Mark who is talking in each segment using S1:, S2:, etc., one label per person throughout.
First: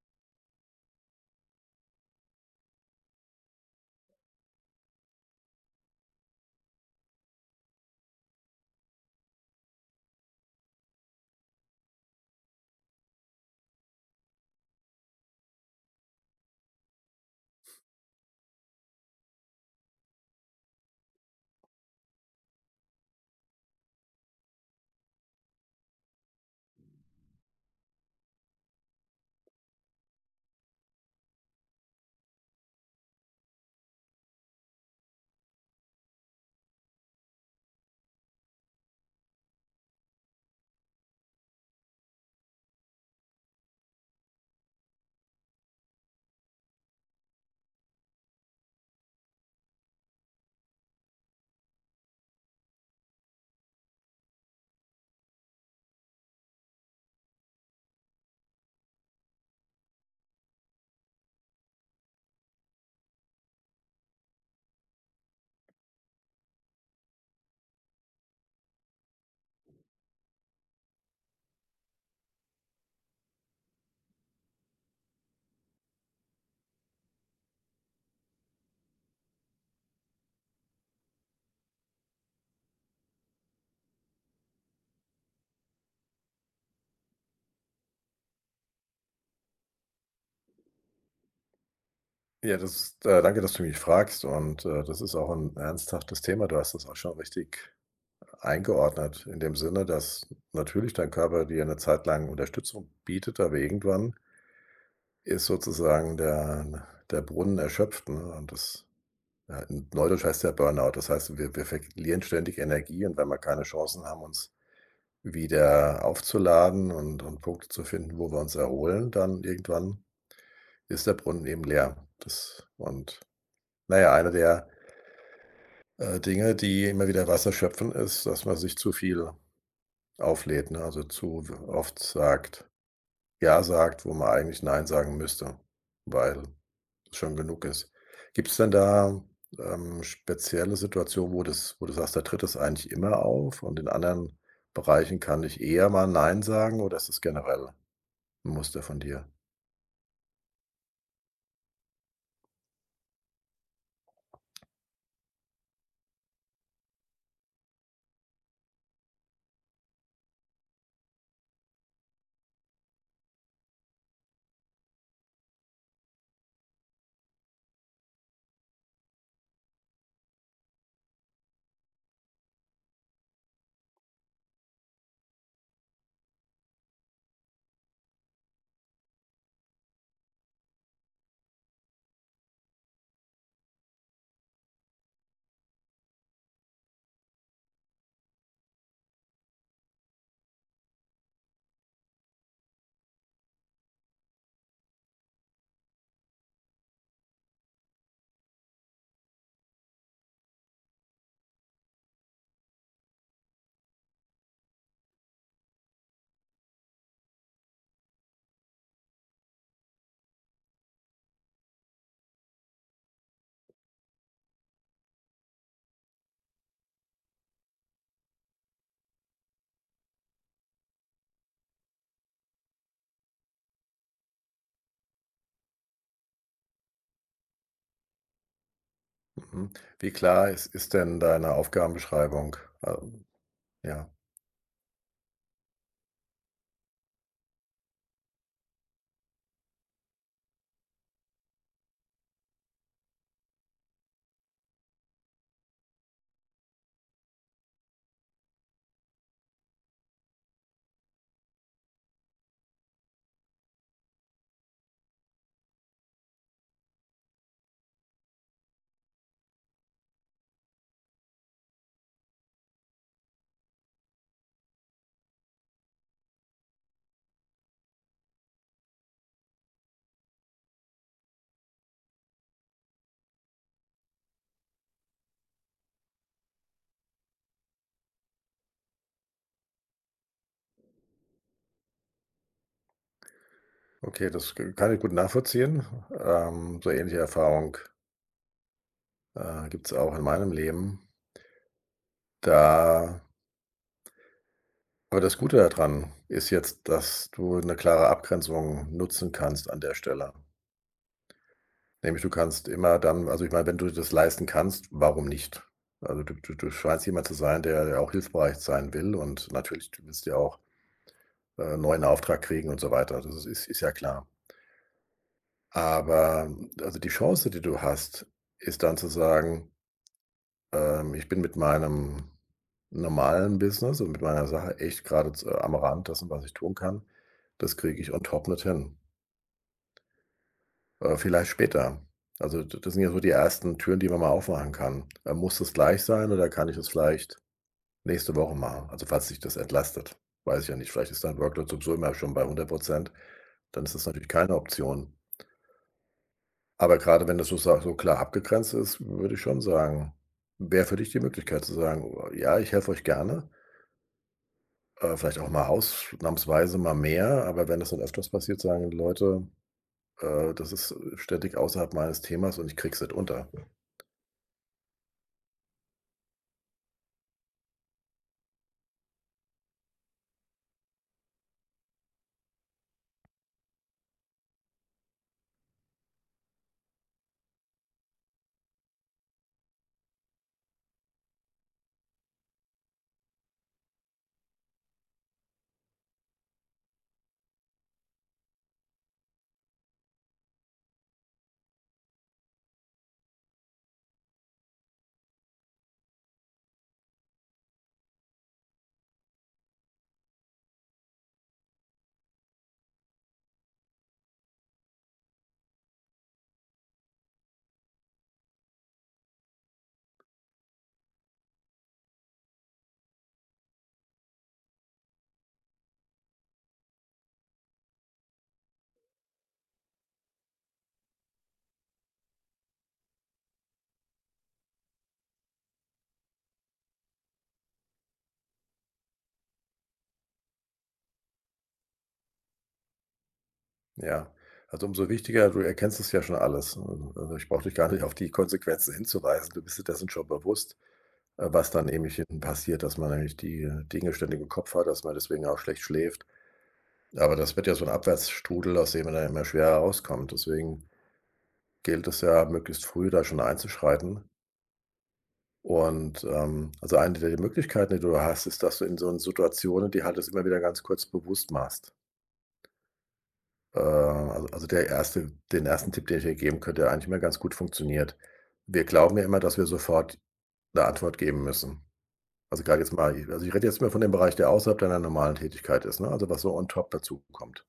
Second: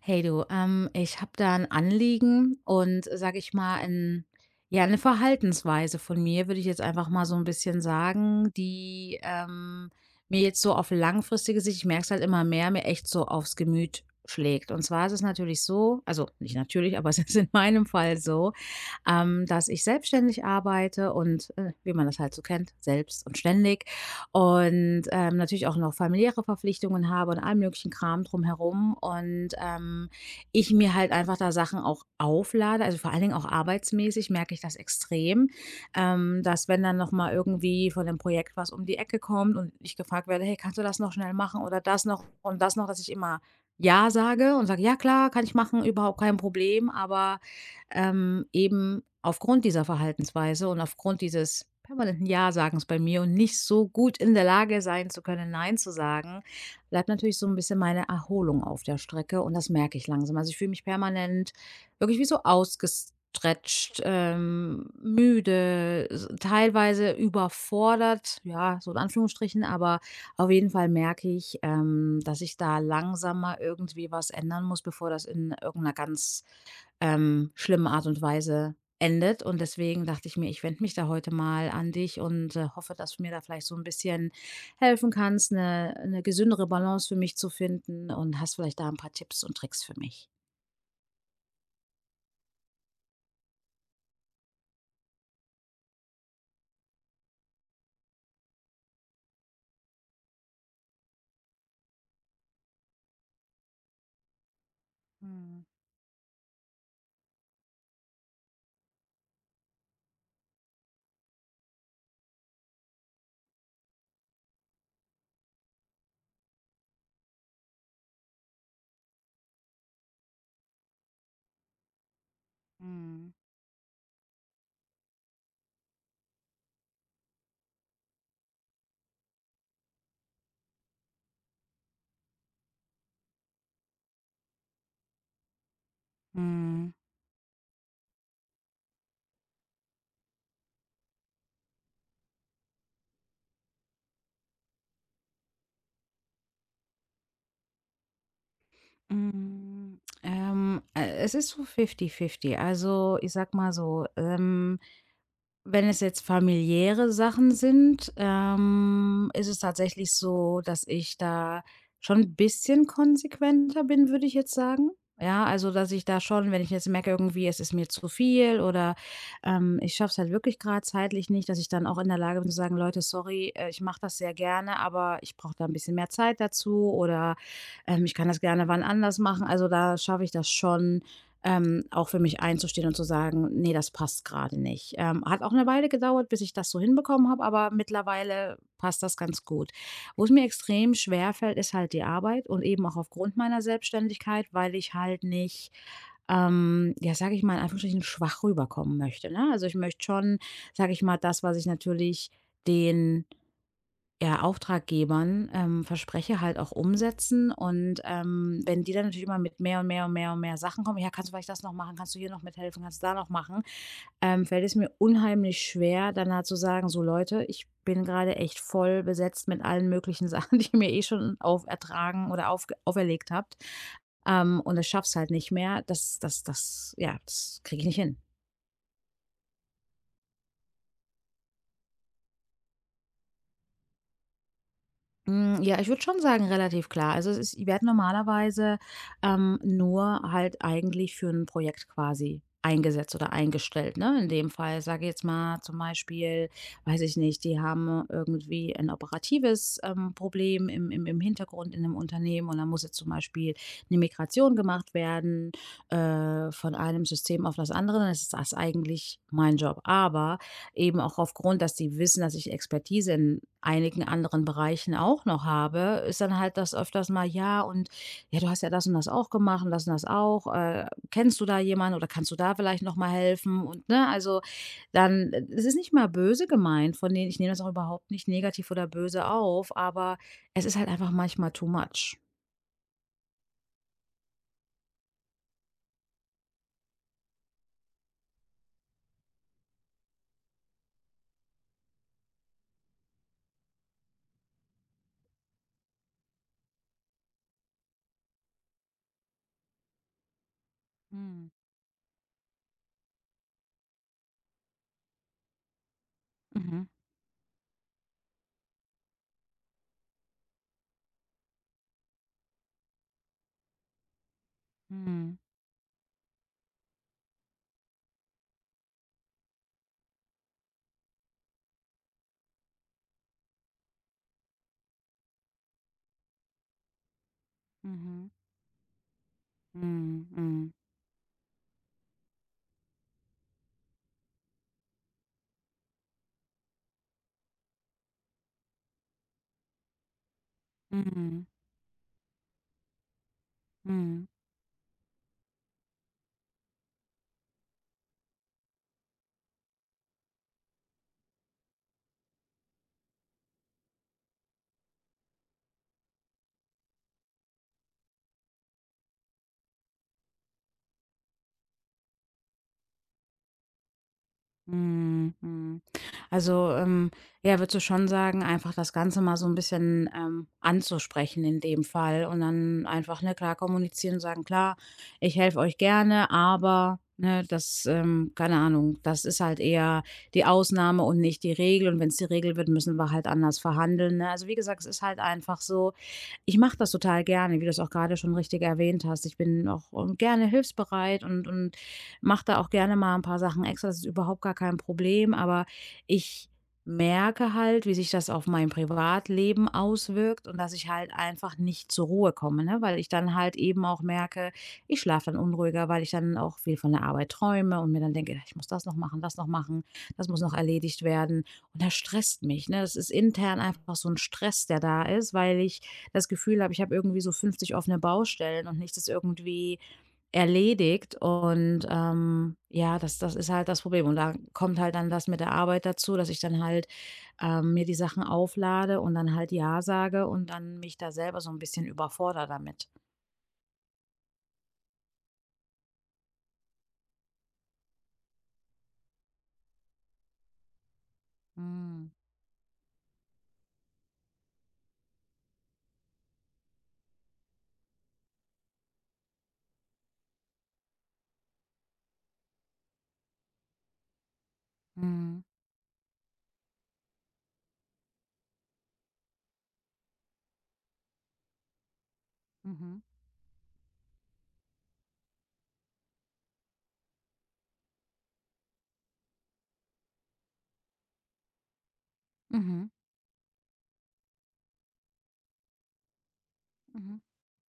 S1: Hey du, ich habe da ein Anliegen und sage ich mal, 'ne Verhaltensweise von mir, würde ich jetzt einfach mal so ein bisschen sagen, die, mir jetzt so auf langfristige Sicht ich merke es halt immer mehr, mir echt so aufs Gemüt schlägt. Und zwar ist es natürlich so, also, nicht natürlich, aber es ist in meinem Fall so, dass ich selbstständig arbeite und, wie man das halt so kennt, selbst und ständig und, natürlich auch noch familiäre Verpflichtungen habe und all möglichen Kram drumherum und, ich mir halt einfach da Sachen auch auflade, also vor allen Dingen auch arbeitsmäßig merke ich das extrem, dass wenn dann noch mal irgendwie von dem Projekt was um die Ecke kommt und ich gefragt werde: „Hey, kannst du das noch schnell machen oder das noch und das noch?“, dass ich immer ja sage und sage: „Ja klar, kann ich machen, überhaupt kein Problem“, aber eben aufgrund dieser Verhaltensweise und aufgrund dieses permanenten Ja-Sagens bei mir und nicht so gut in der Lage sein zu können, Nein zu sagen, bleibt natürlich so ein bisschen meine Erholung auf der Strecke und das merke ich langsam. Also, ich fühle mich permanent wirklich wie so ausgestretcht, müde, s teilweise überfordert, ja, so in Anführungsstrichen, aber auf jeden Fall merke ich, dass ich da langsam mal irgendwie was ändern muss, bevor das in irgendeiner ganz schlimmen Art und Weise endet. Und deswegen dachte ich mir, ich wende mich da heute mal an dich und, hoffe, dass du mir da vielleicht so ein bisschen helfen kannst, eine gesündere Balance für mich zu finden, und hast vielleicht da ein paar Tipps und Tricks für mich.
S2: Ja, das ist danke, dass du mich fragst und, das ist auch ein ernsthaftes Thema. Du hast das auch schon richtig eingeordnet in dem Sinne, dass natürlich dein Körper dir eine Zeit lang Unterstützung bietet, aber irgendwann ist
S1: Mhm.
S2: sozusagen der Brunnen erschöpft, ne? Und das, ja, in Neudeutsch heißt der Burnout. Das heißt, wir verlieren ständig Energie, und wenn wir keine Chancen haben, uns wieder aufzuladen und Punkte zu finden, wo wir uns erholen, dann irgendwann ist der Brunnen eben leer. Das und
S1: Mhm.
S2: naja, einer der Dinge, die immer wieder Wasser schöpfen, ist, dass man sich zu viel auflädt, ne? Also zu w oft sagt ja sagt, wo man eigentlich nein sagen müsste, weil
S1: Mhm.
S2: es schon genug ist. Gibt es denn da, spezielle Situationen, wo das wo du sagst, da tritt das eigentlich immer auf, und in anderen Bereichen kann ich eher mal nein sagen, oder ist das generell ein Muster von dir?
S1: Mhm. Es ist so 50-50. Also, ich sag mal so, wenn es jetzt familiäre Sachen sind, ist es tatsächlich so, dass ich da schon ein bisschen konsequenter bin, würde ich jetzt sagen. Ja, also, dass ich da schon, wenn ich jetzt merke irgendwie, es ist mir zu viel oder, ich schaffe es halt wirklich gerade zeitlich nicht, dass ich dann auch in der Lage bin zu sagen: „Leute, sorry, ich mache das sehr gerne, aber ich brauche da ein bisschen mehr Zeit dazu“ oder: „Ich kann das gerne wann anders machen.“ Also, da schaffe ich das schon, auch für mich einzustehen und zu sagen: „Nee, das passt gerade nicht.“ Hat auch eine Weile gedauert, bis ich das so hinbekommen habe, aber mittlerweile passt das ganz gut. Wo es mir extrem schwer fällt, ist halt die Arbeit, und eben auch aufgrund meiner Selbstständigkeit, weil ich halt nicht, ja, sage ich mal, in Anführungsstrichen schwach rüberkommen möchte, ne? Also, ich möchte schon, sage ich mal, das, was ich natürlich den ja, Auftraggebern, verspreche, halt auch umsetzen. Und wenn die dann natürlich immer mit mehr und mehr und mehr und mehr Sachen kommen, ja, kannst du vielleicht das noch machen, kannst du hier noch mithelfen, kannst du da noch machen, fällt es mir unheimlich schwer, dann halt zu sagen: „So Leute, ich bin gerade echt voll besetzt mit allen möglichen Sachen, die ihr mir eh schon aufertragen oder auferlegt habt. Und ich schaff's halt nicht mehr. Das kriege ich nicht hin.“
S2: Mhm. Wie klar ist denn deine Aufgabenbeschreibung? Ähm, ja.
S1: Hm, ja, ich würde schon sagen, relativ klar. Also, es ist ich werde normalerweise, nur halt eigentlich für ein Projekt quasi eingesetzt oder eingestellt, ne? In dem Fall, sage ich jetzt mal, zum Beispiel, weiß ich nicht, die haben irgendwie ein operatives, Problem im Hintergrund in 'nem Unternehmen, und da muss jetzt zum Beispiel eine Migration gemacht werden, von einem System auf das andere, dann ist das eigentlich mein Job. Aber eben auch aufgrund, dass die wissen, dass ich Expertise in einigen anderen Bereichen auch noch habe, ist dann halt das öfters mal: „Ja, und ja, du hast ja das und das auch gemacht und das auch. Kennst du da jemanden oder kannst du da vielleicht noch mal helfen?“ Und, ne, also, dann, es ist nicht mal böse gemeint von denen, ich nehme das auch überhaupt nicht negativ oder böse auf, aber es ist halt einfach manchmal too much.
S2: Okay, das k kann ich gut nachvollziehen. So ähnliche Erfahrung, gibt es auch in meinem Leben. Da, aber das Gute daran ist jetzt, dass du eine klare Abgrenzung nutzen kannst an der Stelle.
S1: Mhm.
S2: Nämlich du kannst immer dann, also, ich meine, wenn du das leisten kannst, warum nicht? Also, du
S1: Mhm.
S2: scheinst jemand zu sein, der auch hilfsbereit sein will, und natürlich, du willst ja auch, einen neuen Auftrag kriegen und so weiter. Also, das ist ja klar.
S1: Mhm.
S2: Aber also, die Chance, die du hast, ist dann zu sagen: ich bin mit meinem normalen Business und mit meiner Sache echt gerade z am Rand dessen, was ich tun kann. Das kriege ich on
S1: Mhm.
S2: top nicht hin.
S1: Mhm.
S2: Vielleicht später. Also, d das sind ja so die ersten Türen, die man mal aufmachen kann. Muss das gleich sein, oder kann ich es vielleicht nächste Woche machen? Also, falls sich das entlastet. Weiß ich ja nicht,
S1: Mhm.
S2: vielleicht ist dein
S1: Mhm.
S2: Workload sowieso immer schon bei 100%. Dann ist das
S1: Mhm.
S2: natürlich keine Option. Aber gerade wenn das so sa so klar abgegrenzt ist, würde ich schon sagen, wäre für dich die Möglichkeit zu sagen: oh, „Ja, ich helfe euch gerne, vielleicht auch mal ausnahmsweise mal mehr, aber wenn das dann öfters passiert, sagen die Leute, das ist ständig außerhalb meines Themas und ich krieg's nicht unter.“
S1: Mhm, mhm. Also, ja, würdest du schon sagen, einfach das Ganze mal so ein bisschen, anzusprechen in dem Fall, und dann einfach, ne, klar kommunizieren und sagen: „Klar, ich helfe euch gerne, aber, ne, das, keine Ahnung, das ist halt eher die Ausnahme und nicht die Regel, und wenn es die Regel wird, müssen wir halt anders verhandeln“, ne? Also, wie gesagt, es ist halt einfach so, ich mache das total gerne, wie du es auch gerade schon richtig erwähnt hast. Ich bin auch, gerne hilfsbereit, und mache da auch gerne mal ein paar Sachen extra. Das ist überhaupt gar kein Problem, aber ich merke halt, wie sich das auf mein Privatleben auswirkt, und dass ich halt einfach nicht zur Ruhe komme, ne? Weil ich dann halt eben auch merke, ich schlafe dann unruhiger, weil ich dann auch viel von der Arbeit träume und mir dann denke: „Ich muss das noch machen, das noch machen, das muss noch erledigt werden.“ Und das stresst mich, ne? Das ist intern einfach so ein Stress, der da ist, weil ich das Gefühl habe, ich habe irgendwie so 50 offene Baustellen und nichts ist irgendwie erledigt. Und ja, das, das ist halt das Problem. Und da kommt halt dann das mit der Arbeit dazu, dass ich dann halt, mir die Sachen auflade und dann halt ja sage und dann mich da selber so ein bisschen überfordere damit.
S2: Ja. Also, umso wichtiger, du erkennst es ja schon alles. Also ich brauche dich gar nicht auf die Konsequenzen hinzuweisen. Du bist dir dessen schon bewusst, was dann eben
S1: Mm,
S2: hinten passiert, dass man nämlich die Dinge ständig im Kopf hat, dass man deswegen auch schlecht schläft. Aber das wird ja so ein Abwärtsstrudel, aus dem man dann immer schwerer rauskommt. Deswegen gilt es ja, möglichst früh da schon einzuschreiten.
S1: mm,
S2: Und, also eine der Möglichkeiten, die du hast, ist, dass du in so 'n Situationen die halt das immer wieder ganz kurz bewusst machst.
S1: mhm,
S2: Also der erste den ersten Tipp, den ich dir geben könnte, der eigentlich immer ganz gut funktioniert: Wir glauben ja immer, dass wir sofort eine Antwort geben müssen.
S1: mhm,
S2: Also gerade
S1: mhm.
S2: jetzt mal, ich rede jetzt mal von dem Bereich, der außerhalb deiner normalen Tätigkeit ist, ne, also was so on top
S1: Mhm.
S2: dazu kommt.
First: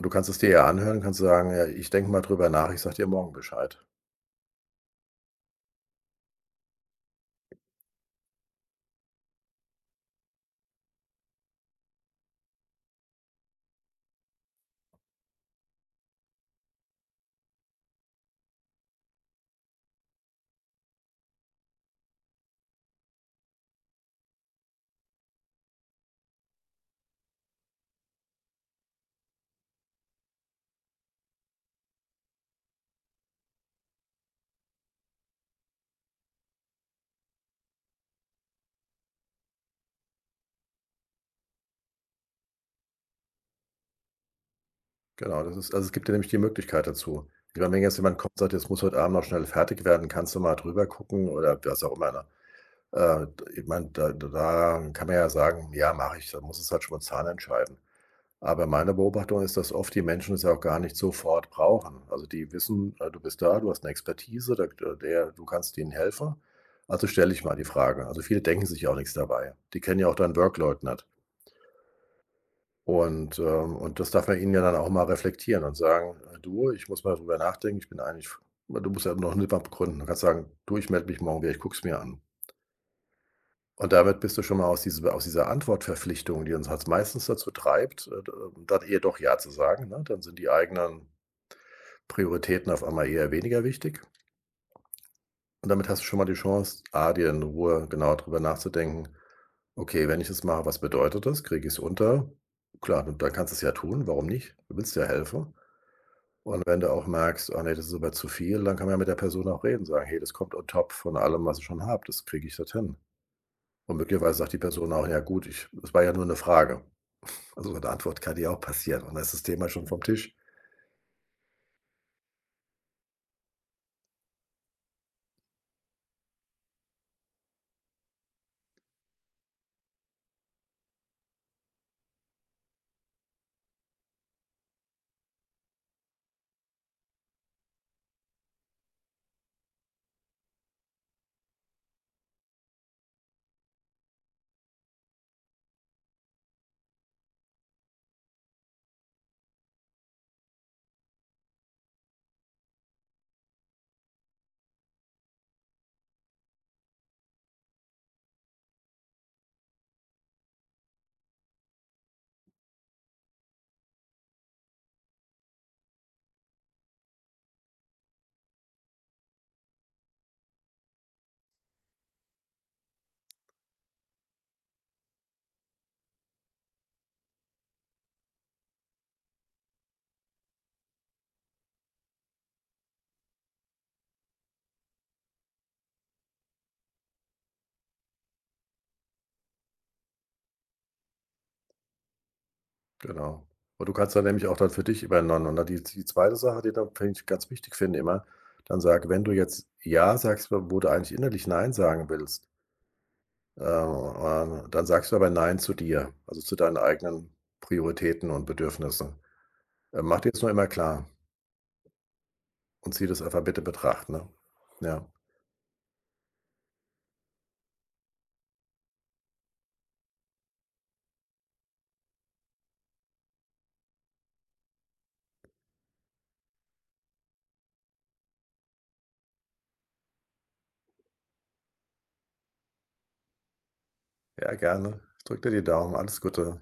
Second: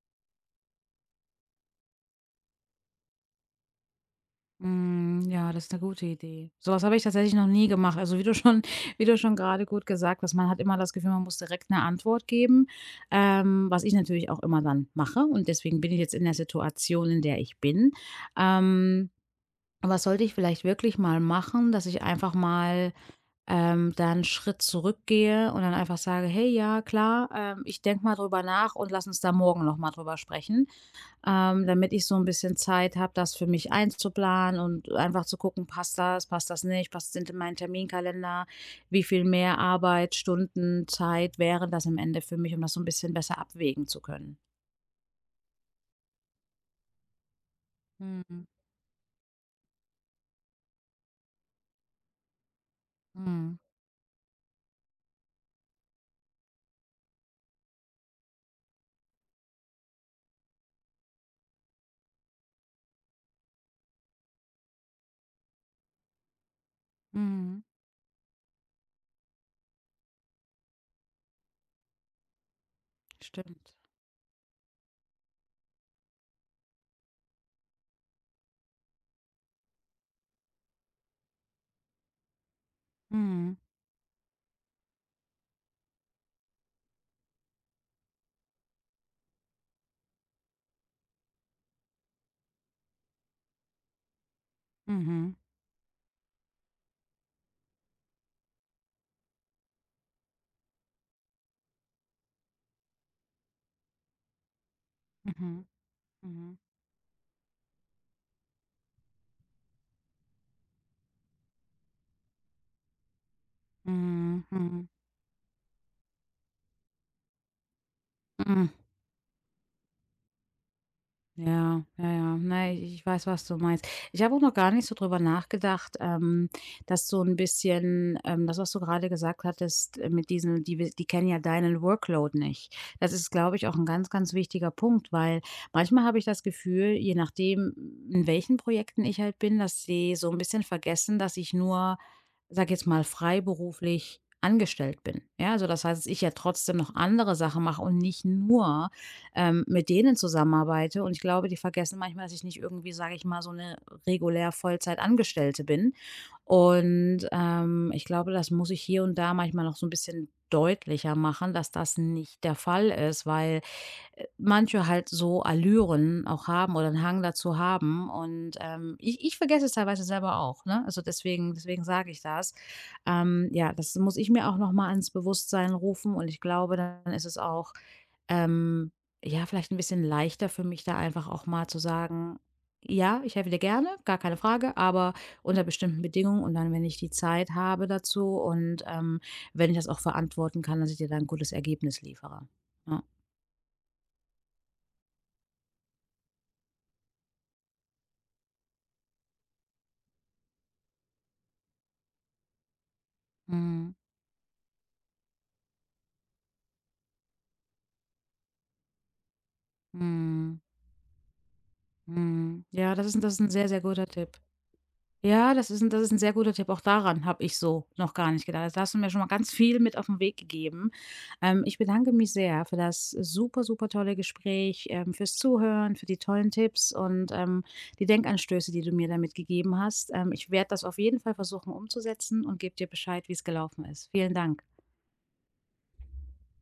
S2: Du kannst es dir ja anhören, kannst sagen: „Ja, ich denke mal drüber nach, ich sage dir morgen Bescheid.“
S1: Hm, ja, das ist eine gute Idee. So was habe ich tatsächlich noch nie gemacht. Also, wie du schon wie du schon gerade gut gesagt hast, man hat immer das Gefühl, man muss direkt eine Antwort geben, was ich natürlich auch immer dann mache, und deswegen bin ich jetzt in der Situation, in der ich bin. Ähm, Was sollte ich vielleicht wirklich mal machen, dass ich einfach mal, da 'n Schritt zurückgehe und dann einfach sage: „Hey, ja, klar, ich denke mal drüber nach und lass uns da morgen noch mal drüber sprechen“, damit ich so ein bisschen Zeit habe, das für mich einzuplanen und einfach zu gucken: passt das nicht, passt sind in meinen Terminkalender, wie viel mehr Arbeit, Stunden, Zeit wären das am Ende für mich, um das so ein bisschen besser abwägen zu können.
S2: Genau, das ist, also, es gibt dir nämlich die Möglichkeit dazu. Ich meine, wenn jetzt jemand kommt und
S1: Mhm.
S2: sagt: „Jetzt muss heute Abend noch schnell fertig werden, kannst du mal drüber gucken?“ oder was auch immer, ne? D
S1: Mhm.
S2: ich meine, da kann man ja sagen: „Ja, mache ich.“ Dann muss es halt spontan entscheiden. Aber meine Beobachtung ist, dass oft die Menschen es ja auch gar nicht sofort brauchen. Also, die wissen, du bist da, du hast eine Expertise, da der du kannst denen helfen. Also, stelle ich mal
S1: Mhm.
S2: die Frage. Also, viele denken sich ja auch nichts dabei. Die kennen ja auch deinen Workload nicht.
S1: Stimmt.
S2: Und das darf man ihnen ja dann auch mal reflektieren und sagen: du, ich muss mal drüber nachdenken, ich bin eigentlich…“ Du musst ja noch nicht mal begründen. Du kannst sagen: „Du, ich melde mich morgen wieder, ich gucke es mir an.“
S1: Mhm.
S2: Und damit bist du schon mal aus dieser Antwortverpflichtung, die uns halt meistens dazu treibt, dann eher doch ja zu sagen, ne? Dann sind die eigenen Prioritäten auf einmal eher weniger wichtig.
S1: Mhm.
S2: Und damit hast du schon mal die Chance, A, dir in Ruhe genau drüber nachzudenken: „Okay, wenn ich das mache, was bedeutet das? Kriege ich es unter?“ Klar, d dann kannst du es ja tun, warum nicht? Du willst ja helfen.
S1: Mhm. Mhm.
S2: Und wenn du auch merkst: „oh nee, das ist aber zu viel“, dann kann man ja mit der Person auch reden, sagen: „Hey, das kommt on top von allem, was ich schon habe. Das kriege ich dort hin.“ Und möglicherweise
S1: Mhm.
S2: sagt die
S1: Mhm.
S2: Person auch: „Ja gut, ich, es war ja nur eine Frage.“ Also, 'ne Antwort kann dir auch
S1: Mhm.
S2: passieren, und dann ist das Thema schon vom Tisch.
S1: Ja, ja, ja. Ne, ich weiß, was du meinst. Ich habe auch noch gar nicht so drüber nachgedacht, dass so ein bisschen, das, was du gerade gesagt hattest, mit diesen, die kennen ja deinen Workload nicht. Das ist, glaube ich, auch ein ganz, ganz wichtiger Punkt, weil manchmal habe ich das Gefühl, je nachdem, in welchen Projekten ich halt bin, dass sie so ein bisschen vergessen, dass ich nur, sag jetzt mal, freiberuflich angestellt bin. Ja, also, das heißt, dass ich ja trotzdem noch andere Sachen mache und nicht nur, mit denen zusammenarbeite. Und ich glaube, die vergessen manchmal, dass ich nicht irgendwie, sage ich mal, so eine regulär Vollzeitangestellte bin. Und, ich glaube, das muss ich hier und da manchmal noch so ein bisschen deutlicher machen, dass das nicht der Fall ist, weil, manche halt so Allüren auch haben oder einen Hang dazu haben. Und, ich vergesse es teilweise selber auch, ne? Also, deswegen sage ich das. Ja, das muss ich mir auch noch mal ans Bewusstsein rufen, und ich glaube, dann ist es auch, ähm, ja, vielleicht ein bisschen leichter für mich, da einfach auch mal zu sagen: „Ja, ich helfe dir gerne, gar keine Frage, aber unter bestimmten Bedingungen, und dann, wenn ich die Zeit habe dazu, und, wenn ich das auch verantworten kann, dass ich dir dann ein gutes Ergebnis liefere.“ Ja.
S2: Genau. Und du kannst dann nämlich auch dann für dich übereinander, und dann die zweite Sache, die dann, finde ich, ganz wichtig finde immer: Dann sag, wenn du jetzt „ja“ sagst, wo du eigentlich innerlich „nein“ sagen willst,
S1: Mhm.
S2: dann sagst du aber „nein“ zu dir, also zu deinen eigenen Prioritäten und Bedürfnissen. Mach dir das nur
S1: Mhm.
S2: immer klar
S1: Mhm.
S2: und
S1: Ja, das
S2: zieh
S1: ist,
S2: das
S1: das ist
S2: einfach
S1: ein
S2: bitte in
S1: sehr, sehr guter
S2: Betracht, ne?
S1: Tipp.
S2: Ja.
S1: Ja, das ist ein sehr guter Tipp. Auch daran habe ich so noch gar nicht gedacht. Also, da hast du mir schon mal ganz viel mit auf den Weg gegeben. Ich bedanke mich sehr für das super, super tolle Gespräch, fürs Zuhören, für die tollen Tipps und, die Denkanstöße, die du mir damit gegeben hast. Ich werde das auf jeden Fall versuchen umzusetzen und gebe dir Bescheid, wie es gelaufen ist. Vielen
S2: Ja,
S1: Dank.
S2: gerne. Ich drücke dir die Daumen. Alles Gute.